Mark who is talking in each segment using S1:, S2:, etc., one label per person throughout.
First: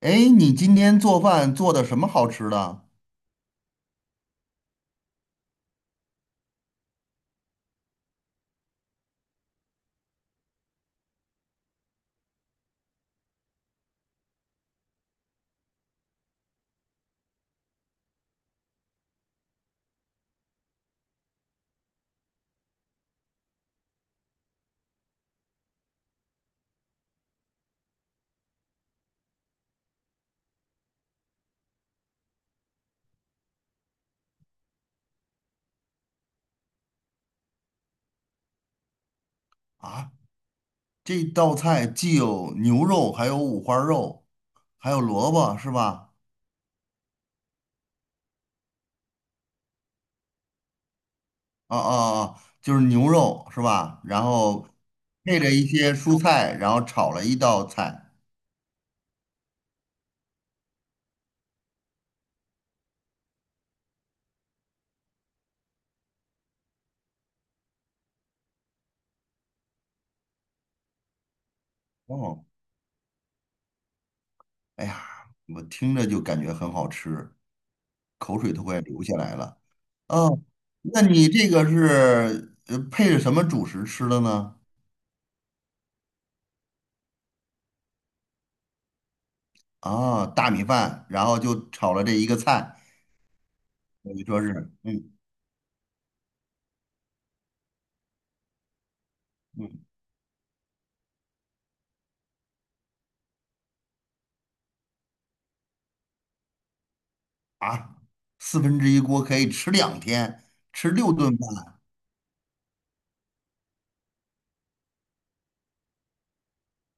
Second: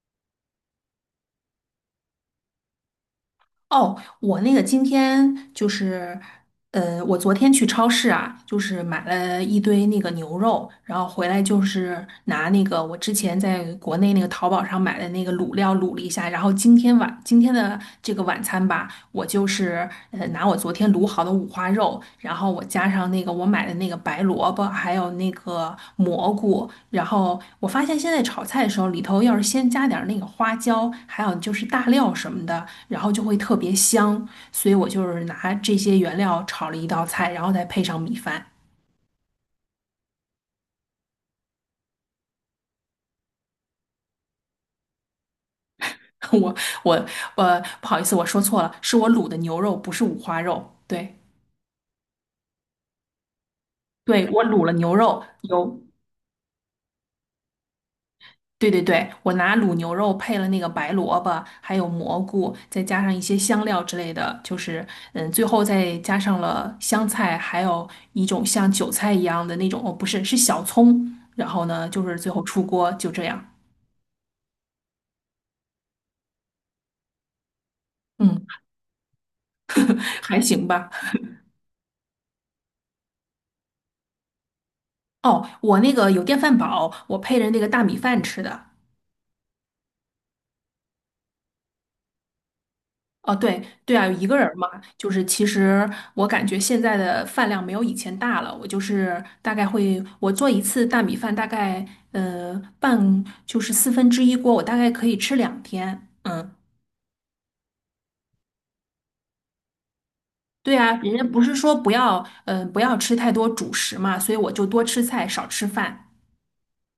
S1: 哎，你今天做饭做的什么好吃的
S2: 哦，我那个今天就是，我昨天去超市啊，就是买了一堆那个牛肉，然后回来就是拿那个我之前在国内那个淘宝上买的那个卤料卤了一下，然后今天的这个晚餐吧，我就是拿我昨天卤好的五花肉，然后我加上那个我买的那个白萝卜，还有那个蘑菇，然后我发现现在炒菜的时候里头要是先加点儿那个花椒，还有就是大料什么的，然后就会特别香，所以我就是拿这些原料炒了一道菜，然后再配上米饭。
S1: 啊？这道菜既有牛肉，还有五花肉，还有萝卜，是吧？
S2: 我我不好意思，我说错了，是我卤的牛肉，不是五花肉。对
S1: 啊啊啊，就是牛肉是吧？然
S2: 对，我卤
S1: 后
S2: 了牛肉，
S1: 配着一
S2: 有
S1: 些蔬菜，然后炒了一道菜。
S2: 对对对，我拿卤牛肉配了那个白萝卜，还有蘑菇，再加上一些香料之类的，就是嗯，最后再加上了香菜，还有一种像韭菜一样的那种，哦，不是，是小葱。然后呢，就是最后
S1: 哦，
S2: 出锅就这样，
S1: 哎呀，我听着就感觉很好吃，口
S2: 嗯，
S1: 水都快流下来了。
S2: 还
S1: 哦，
S2: 行吧。
S1: 那你这个是配着什么主食吃的呢？
S2: 哦，我那个有电饭煲，我配着那个大米饭吃的。
S1: 啊，大米饭，然后就炒了这一个菜，
S2: 哦，对对啊，有
S1: 等于
S2: 一个
S1: 说
S2: 人儿嘛，
S1: 是，
S2: 就
S1: 嗯
S2: 是其实我感觉现在的饭量没有以前大了。我就是大概
S1: 嗯。
S2: 会，我做一次大米饭，大概就是四分之一锅，我大概可以吃2天。嗯，
S1: 啊，四分之一锅可以吃2天，
S2: 对
S1: 吃
S2: 啊，
S1: 六
S2: 人家
S1: 顿
S2: 不是
S1: 饭。
S2: 说不要不要吃太多主食嘛，所以我就多吃菜少吃饭，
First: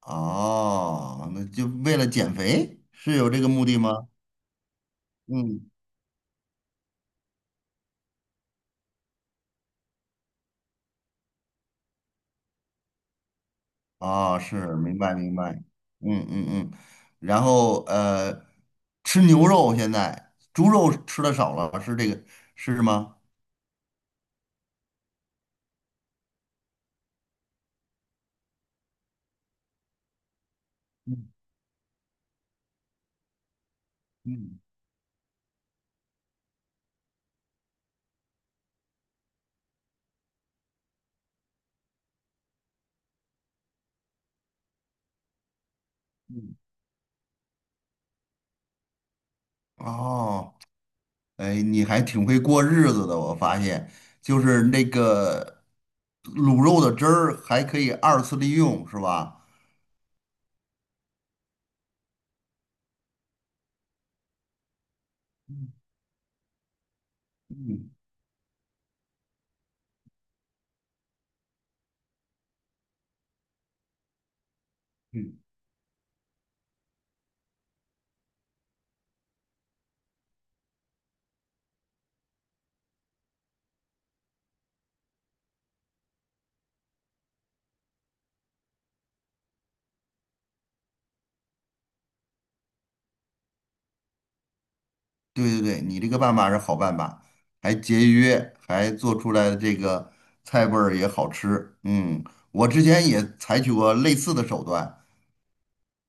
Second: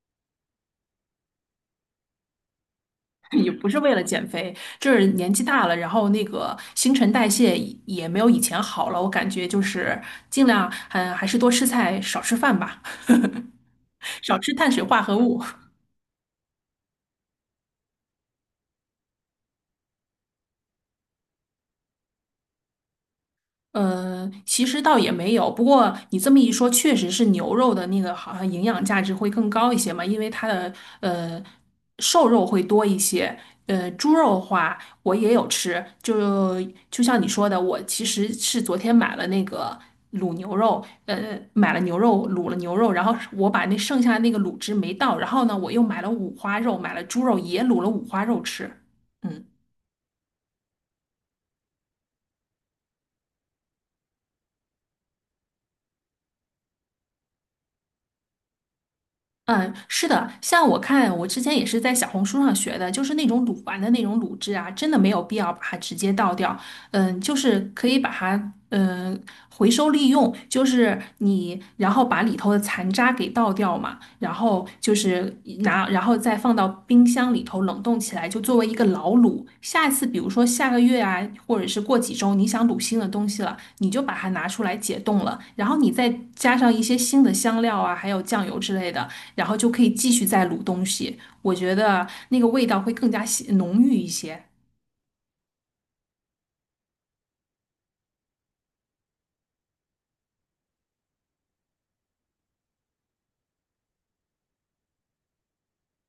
S1: 哦，那就为了减肥，是有 这个
S2: 也
S1: 目
S2: 不
S1: 的
S2: 是
S1: 吗？
S2: 为了减肥，就是年纪大
S1: 嗯，
S2: 了，然后那个新陈代谢也没有以前好了。我感觉就是尽量还是多吃菜少吃饭吧。少
S1: 哦，
S2: 吃碳
S1: 是，
S2: 水
S1: 明
S2: 化
S1: 白
S2: 合
S1: 明
S2: 物。
S1: 白。嗯嗯嗯，然后吃牛肉现在猪肉吃的少了，是这个是吗？
S2: 其实倒也没有，不过你这么一说，确实是牛肉的那个好像营养价值会更高一些嘛，因为它的
S1: 嗯
S2: 呃瘦肉会多一些。猪肉的
S1: 嗯
S2: 话我也有吃，就像你说的，我其实是昨天买了那个卤牛肉，买了牛肉卤了牛肉，然后我把那剩下那个卤汁没倒，然后呢，我又买了五
S1: 嗯。
S2: 花肉，买了猪肉也卤了五花肉吃，嗯。
S1: 哦，哎，你还挺会过日子的，我发现，就是那个卤肉的汁儿还可以二次利用，是吧？
S2: 嗯，是的，像我看，我之前也是在小红书上学的，就是那种卤完的那种卤汁啊，真的没有必要把
S1: 嗯
S2: 它直接倒掉，嗯，就是可
S1: 嗯
S2: 以把它回收利用，就是你然后把里头的残渣给倒掉嘛，然后就是
S1: 嗯，
S2: 拿，然后再放到冰箱里头冷冻起来，就作为一个老卤。下次比如说下个月啊，或者是过几周，你想卤新的东西了，你就把它拿出来解冻了，然后你再加上一些新的香料啊，还有酱油之类的，然后就可以继续再卤东西。我觉得那个味道会更加鲜浓郁一些。
S1: 对对对，你这个办法是好办法，还节约，还做出来的这个菜味儿也好吃。嗯，我之前也采取过类似的手段，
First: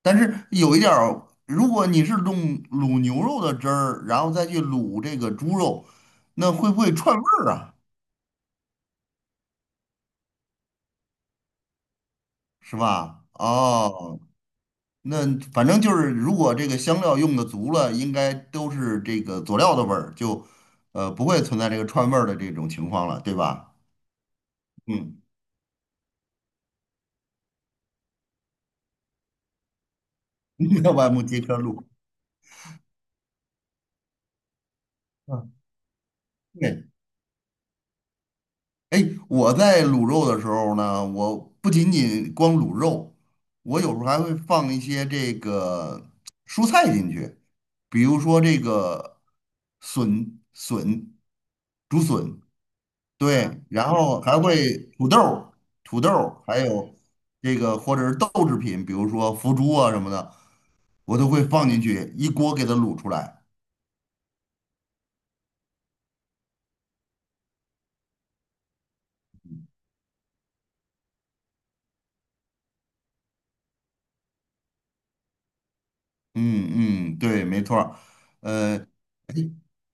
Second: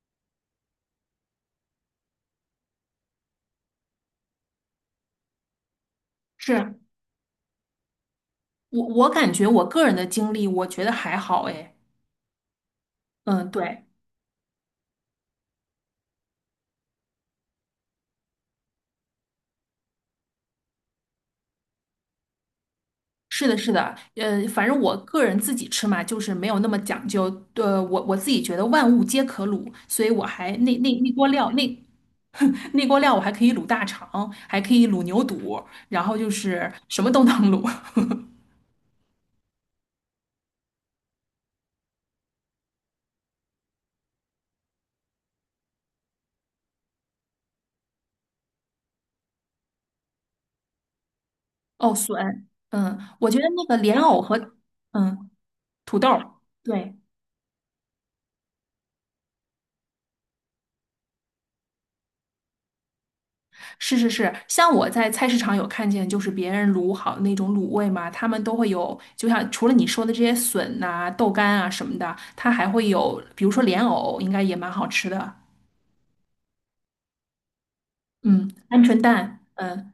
S1: 但是有一点儿，如果你是弄卤牛肉的汁儿，然后再去卤这个猪肉，那会
S2: 是。
S1: 不会串味儿啊？
S2: 我感觉我个人的经历，我觉得还好诶。
S1: 是吧？
S2: 嗯，对，
S1: 哦，那反正就是，如果这个香料用的足了，应该都是这个佐料的味儿，就不会存在这个串味儿的这种情况了，对
S2: 是的，是
S1: 吧？
S2: 的，反正我个
S1: 嗯。
S2: 人自己吃嘛，就是没有那么讲究。我自己觉得万物皆可卤，所以我还 那
S1: 你
S2: 那
S1: 要把
S2: 那
S1: 木
S2: 锅
S1: 街
S2: 料
S1: 圈卤。
S2: 那锅料我还可以卤大肠，还可以卤牛
S1: 嗯
S2: 肚，然后就是
S1: 对，
S2: 什么都能卤。
S1: 哎，我在卤肉的时候呢，我不仅仅光卤肉，我有时候还会放一些这个蔬菜进去，比如说这个笋、笋、
S2: 哦，
S1: 竹笋，啊
S2: 笋，嗯，我觉得
S1: 对，
S2: 那个
S1: 然
S2: 莲藕
S1: 后还
S2: 和
S1: 会土豆
S2: 嗯
S1: 儿土
S2: 土豆
S1: 豆
S2: 儿，
S1: 儿还有
S2: 对。
S1: 这个或者是豆制品，比如说腐竹啊什么的，我都会放进去，一锅给它卤出来。
S2: 是是是，像我在菜市场有看见，就是别人卤好的那种卤味嘛，他们都会有，就像除了你说的这些笋呐、豆干啊什么的，它还会有，比如说莲藕，应该也蛮好吃的。
S1: 嗯嗯，对，没错儿。
S2: 嗯，鹌
S1: 呃
S2: 鹑蛋，嗯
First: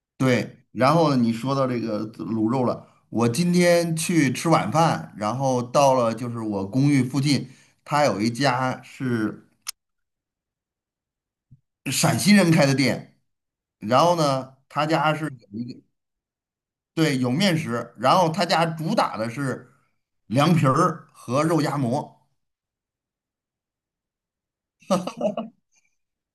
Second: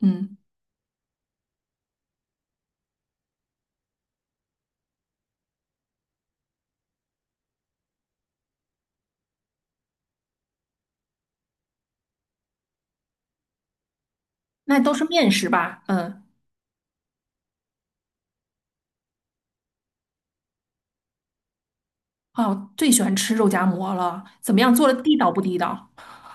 S2: 嗯，
S1: 对，然后你说到这个卤肉了，我今天去吃晚饭，然后到了就是我公寓附近，他有一家是陕西人开的店，然后呢，
S2: 那
S1: 他
S2: 都是
S1: 家是
S2: 面食
S1: 有一个
S2: 吧？嗯，
S1: 对有面食，然后他家主打的是凉皮儿和肉夹馍。
S2: 哦，我最喜欢吃肉夹馍了，怎么样做的地道不地道？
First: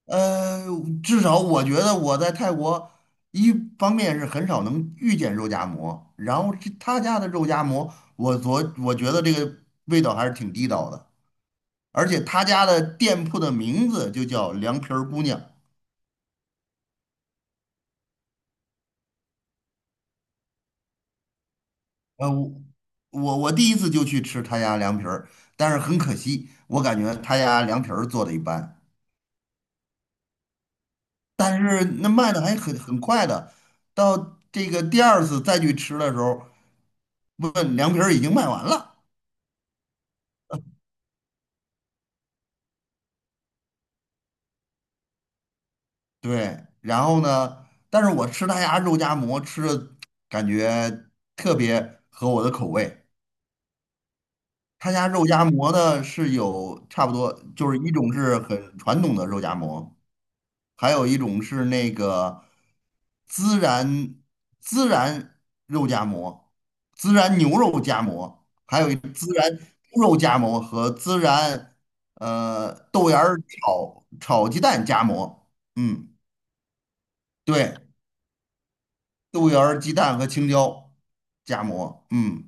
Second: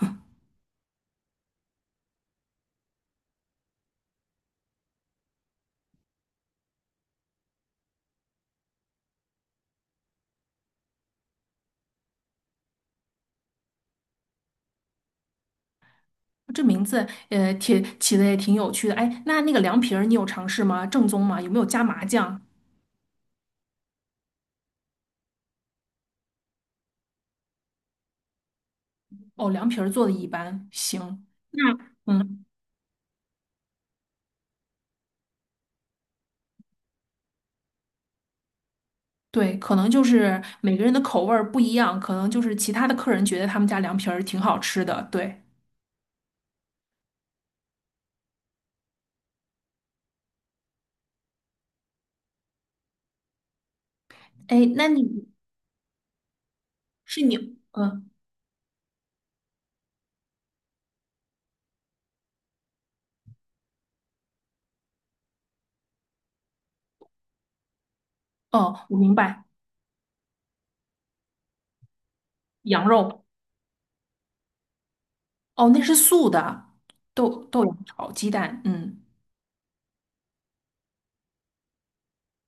S1: 呃，至少我觉得我在泰国，一方面是很少能遇见肉夹馍，然后这他家的肉夹馍，我觉得这个味道还是挺地道的，而且他家的店铺的名字就叫凉皮儿姑娘。
S2: 这名字，挺起的也挺有趣的。哎，那那个凉皮儿你有尝试吗？正宗吗？有没有加麻
S1: 呃，
S2: 酱？
S1: 我第一次就去吃他家凉皮儿，但是很可惜，我感觉他家凉皮儿做的一般，
S2: 哦，凉皮儿做的一般，行。
S1: 但
S2: 那
S1: 是那卖的
S2: 嗯。
S1: 还很快的，到这个第二次再去吃的时候，问凉皮儿已经卖完了。
S2: 对，可能就是每个人的口味儿不一样，可能就是其他的客人觉得他们家凉皮儿挺好吃的。对，
S1: 对，然后呢，但是我吃他家肉夹馍吃的感觉特别合我的口味。
S2: 哎，那
S1: 他家肉
S2: 你
S1: 夹馍呢是有差不
S2: 是
S1: 多，
S2: 你，
S1: 就是一
S2: 嗯，
S1: 种是很传统的肉夹馍，还有一种是那个孜然孜然肉夹馍、孜然牛肉夹馍，还
S2: 哦，
S1: 有
S2: 我明
S1: 孜
S2: 白，
S1: 然猪肉夹馍和孜然
S2: 羊
S1: 豆芽
S2: 肉，
S1: 儿炒炒鸡蛋夹馍。
S2: 哦，那是
S1: 嗯，
S2: 素的，豆芽
S1: 对。
S2: 炒鸡蛋，嗯，
S1: 豆芽儿、鸡蛋和青椒夹馍。嗯，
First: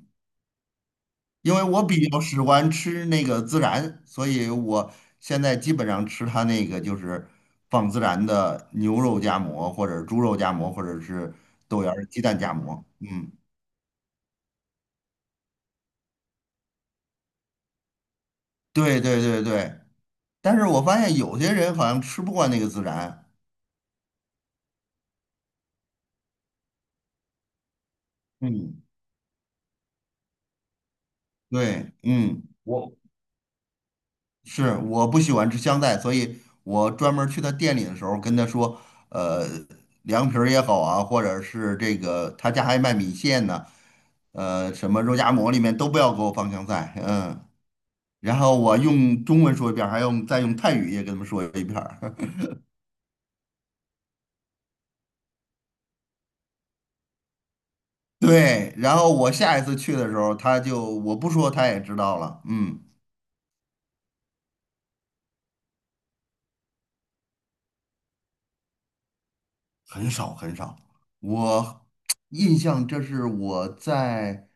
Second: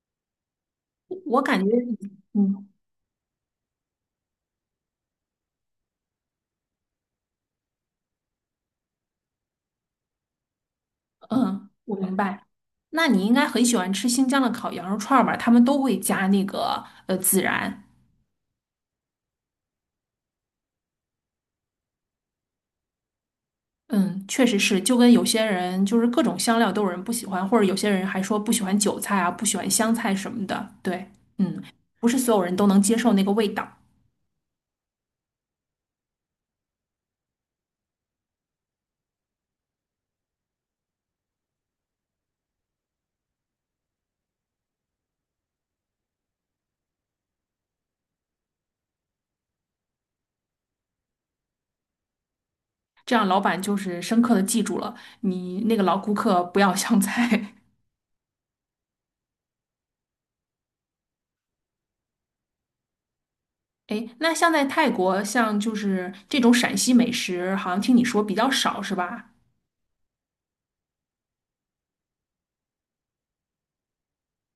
S2: 我
S1: 因
S2: 感
S1: 为
S2: 觉，
S1: 我比较喜
S2: 嗯
S1: 欢吃那个孜然，所以我现在基本上吃它那个就是放孜然的牛肉夹馍，或者猪肉夹馍，或者是
S2: 嗯，
S1: 豆芽
S2: 我
S1: 儿、
S2: 明
S1: 鸡蛋
S2: 白。
S1: 夹馍。
S2: 那你应
S1: 嗯，
S2: 该很喜欢吃新疆的烤羊肉串儿吧？他们都会加那个孜然。
S1: 对对对对。但是我发现有些人好像吃不惯那个孜然。
S2: 嗯，确实是，就跟有些人就是各种香料都有人不喜欢，或者有些人还说不喜欢
S1: 嗯，
S2: 韭菜啊，不喜欢香菜什么的。对，嗯，
S1: 对，
S2: 不是所有
S1: 嗯，
S2: 人都能
S1: 我。
S2: 接受那个味道。
S1: 是我不喜欢吃香菜，所以我专门儿去他店里的时候跟他说，呃，凉皮儿也好啊，或者是这个他家还卖米线呢，呃，什么肉夹馍里面都不要给我放香菜，嗯，然后我用中文说一遍儿还用再用泰语也跟他们说一遍儿
S2: 这样老板就是深刻的记住了你那个老顾客不要香菜。
S1: 对，然后我下一次去的时候，他就我不说他也知道了，嗯。
S2: 哎，那像在泰国，像就是这种陕西美食，好像听你说比较少是吧？
S1: 很少很少。我印象这是我在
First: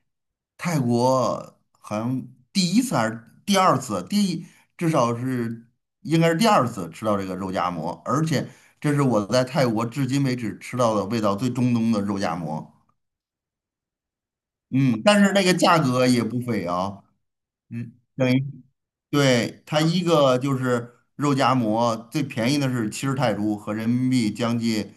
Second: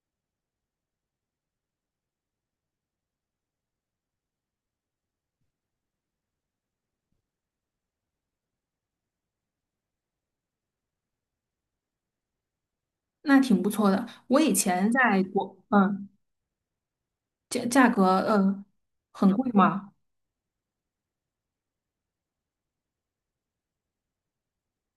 S1: 泰国好像第一次还是第二次，第一至少是应该是第二次吃到这个肉夹馍，而且这是我在泰国至今为止吃到的味道最正宗的肉夹馍。
S2: 那挺不错的。我以前
S1: 嗯，
S2: 在
S1: 但是那个
S2: 国，
S1: 价格
S2: 嗯，
S1: 也不菲啊，
S2: 价价
S1: 嗯，
S2: 格，
S1: 等于。
S2: 嗯，很贵
S1: 对，它
S2: 吗？
S1: 一个就是肉夹馍，最便宜的是70泰铢，合人民币将近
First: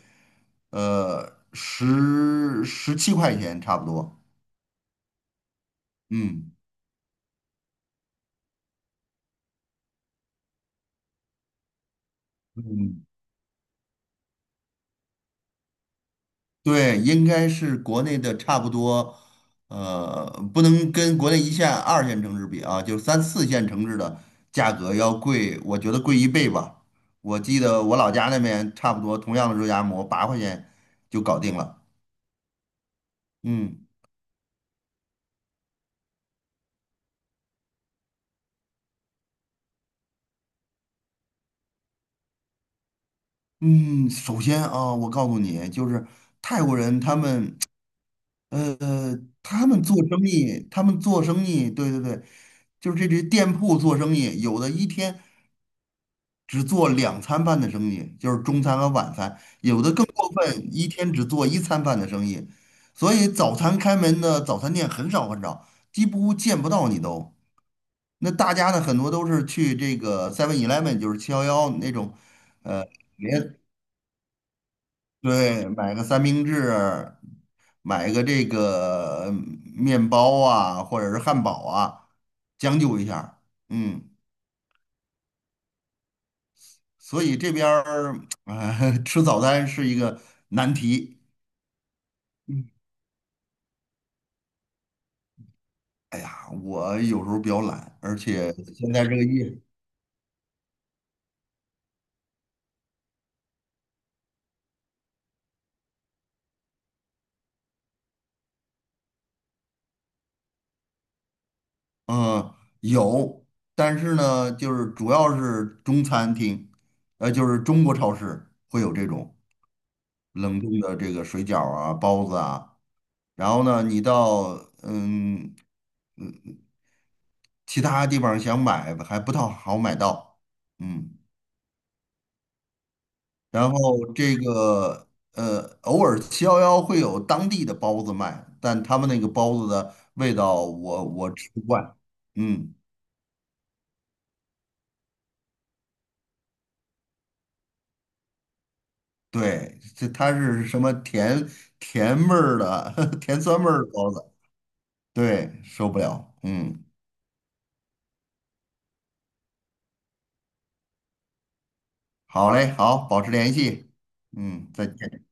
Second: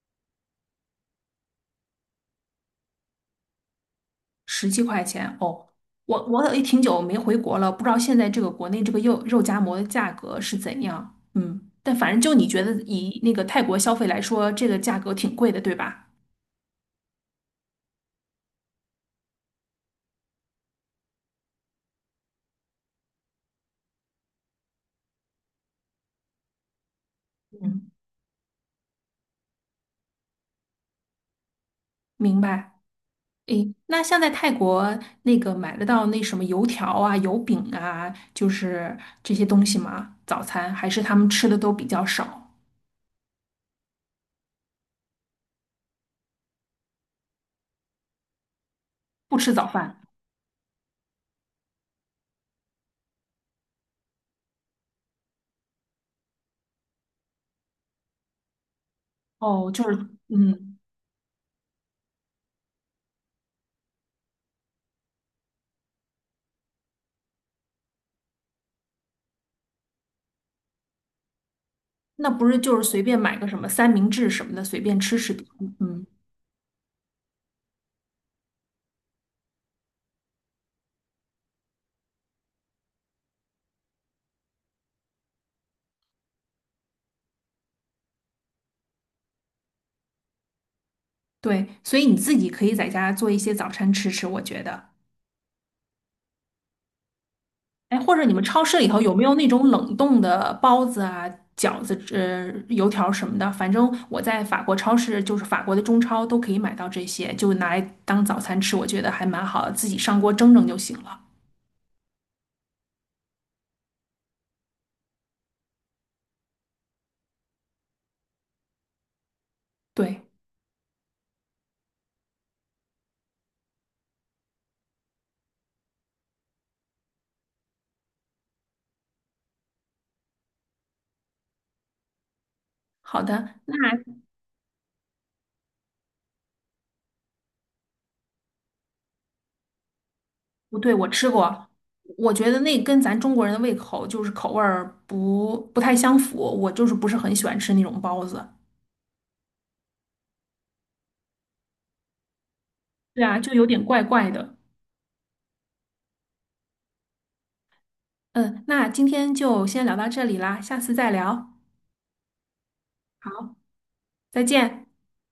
S1: 十七块钱差不多。
S2: 17块钱哦，我
S1: 嗯
S2: 我也挺久没回国了，不知道现在这个国内这个肉夹馍的价格是怎样。嗯，但反正就你觉得
S1: 嗯，
S2: 以那个泰国消费来说，这个价格挺贵的，对吧？
S1: 对，应该是国内的差不多，呃，不能跟国内一线、二线城市比啊，就是三四线城市的价格要贵，我觉得贵一倍吧。我记得
S2: 嗯，
S1: 我老家那边差不多同样的肉夹馍8块钱就搞定了。
S2: 明白。诶，
S1: 嗯。
S2: 那像在泰国那个买得到那什么油条啊、油饼啊，就是这些东西吗？早餐还是他们吃的都比较少，
S1: 嗯，首先啊，我告诉你，就是泰国人他们，呃，
S2: 不吃早
S1: 他们做
S2: 饭。
S1: 生意，他们做生意，对对对，就是这些店铺做生意，有的一天只做2餐饭的生意，就是中餐和晚餐，
S2: 哦，
S1: 有
S2: 就
S1: 的
S2: 是
S1: 更过分，
S2: 嗯，
S1: 一天只做一餐饭的生意，所以早餐开门的早餐店很少很少，几乎见不到你都。那大家呢，很多都是去这个 7-Eleven，就是七幺幺那种。
S2: 那不是就是随便买个什么三明治什么的，随便吃吃的。
S1: 对，买个
S2: 嗯。
S1: 三明治，买个这个嗯面包啊，或者是汉堡啊，将就一下儿嗯，所以这边儿啊，吃早餐是一个难题。
S2: 对，所以你自己可以在家做一些早餐吃吃，我觉得。
S1: 哎呀，我有时候比较
S2: 哎，
S1: 懒，
S2: 或
S1: 而
S2: 者你们
S1: 且
S2: 超市里
S1: 现
S2: 头
S1: 在
S2: 有
S1: 这
S2: 没
S1: 个
S2: 有那
S1: 夜，
S2: 种冷冻的包子啊、饺子、油条什么的？反正我在法国超市，就是法国的中超都可以买到这些，就拿来当早餐吃，我觉得还蛮好的，自己上锅蒸蒸就行了。
S1: 嗯，有，但是呢，就是主要是中餐厅，呃，就是中国超市会有这种
S2: 对，
S1: 冷冻的这个水饺啊、包子啊。然后呢，你到嗯其他地方想买还不太好买到，嗯，
S2: 好的，
S1: 然
S2: 那
S1: 后这个偶尔七幺幺会有当地的包子卖，但他们那个包子的味道
S2: 不对，
S1: 我
S2: 我吃
S1: 我吃不
S2: 过，
S1: 惯，
S2: 我觉得
S1: 嗯，
S2: 那跟咱中国人的胃口就是口味儿不太相符，我就是不是很喜欢吃那种包子。
S1: 对，这它是什么甜甜味儿的
S2: 对啊，
S1: 甜
S2: 就
S1: 酸
S2: 有
S1: 味
S2: 点
S1: 儿的
S2: 怪
S1: 包子，
S2: 怪的。
S1: 对，受不了，嗯，
S2: 嗯，那今天就先聊到这里啦，下次再聊。
S1: 好嘞，好，保持联
S2: 好，
S1: 系，
S2: 再
S1: 嗯，再
S2: 见。
S1: 见。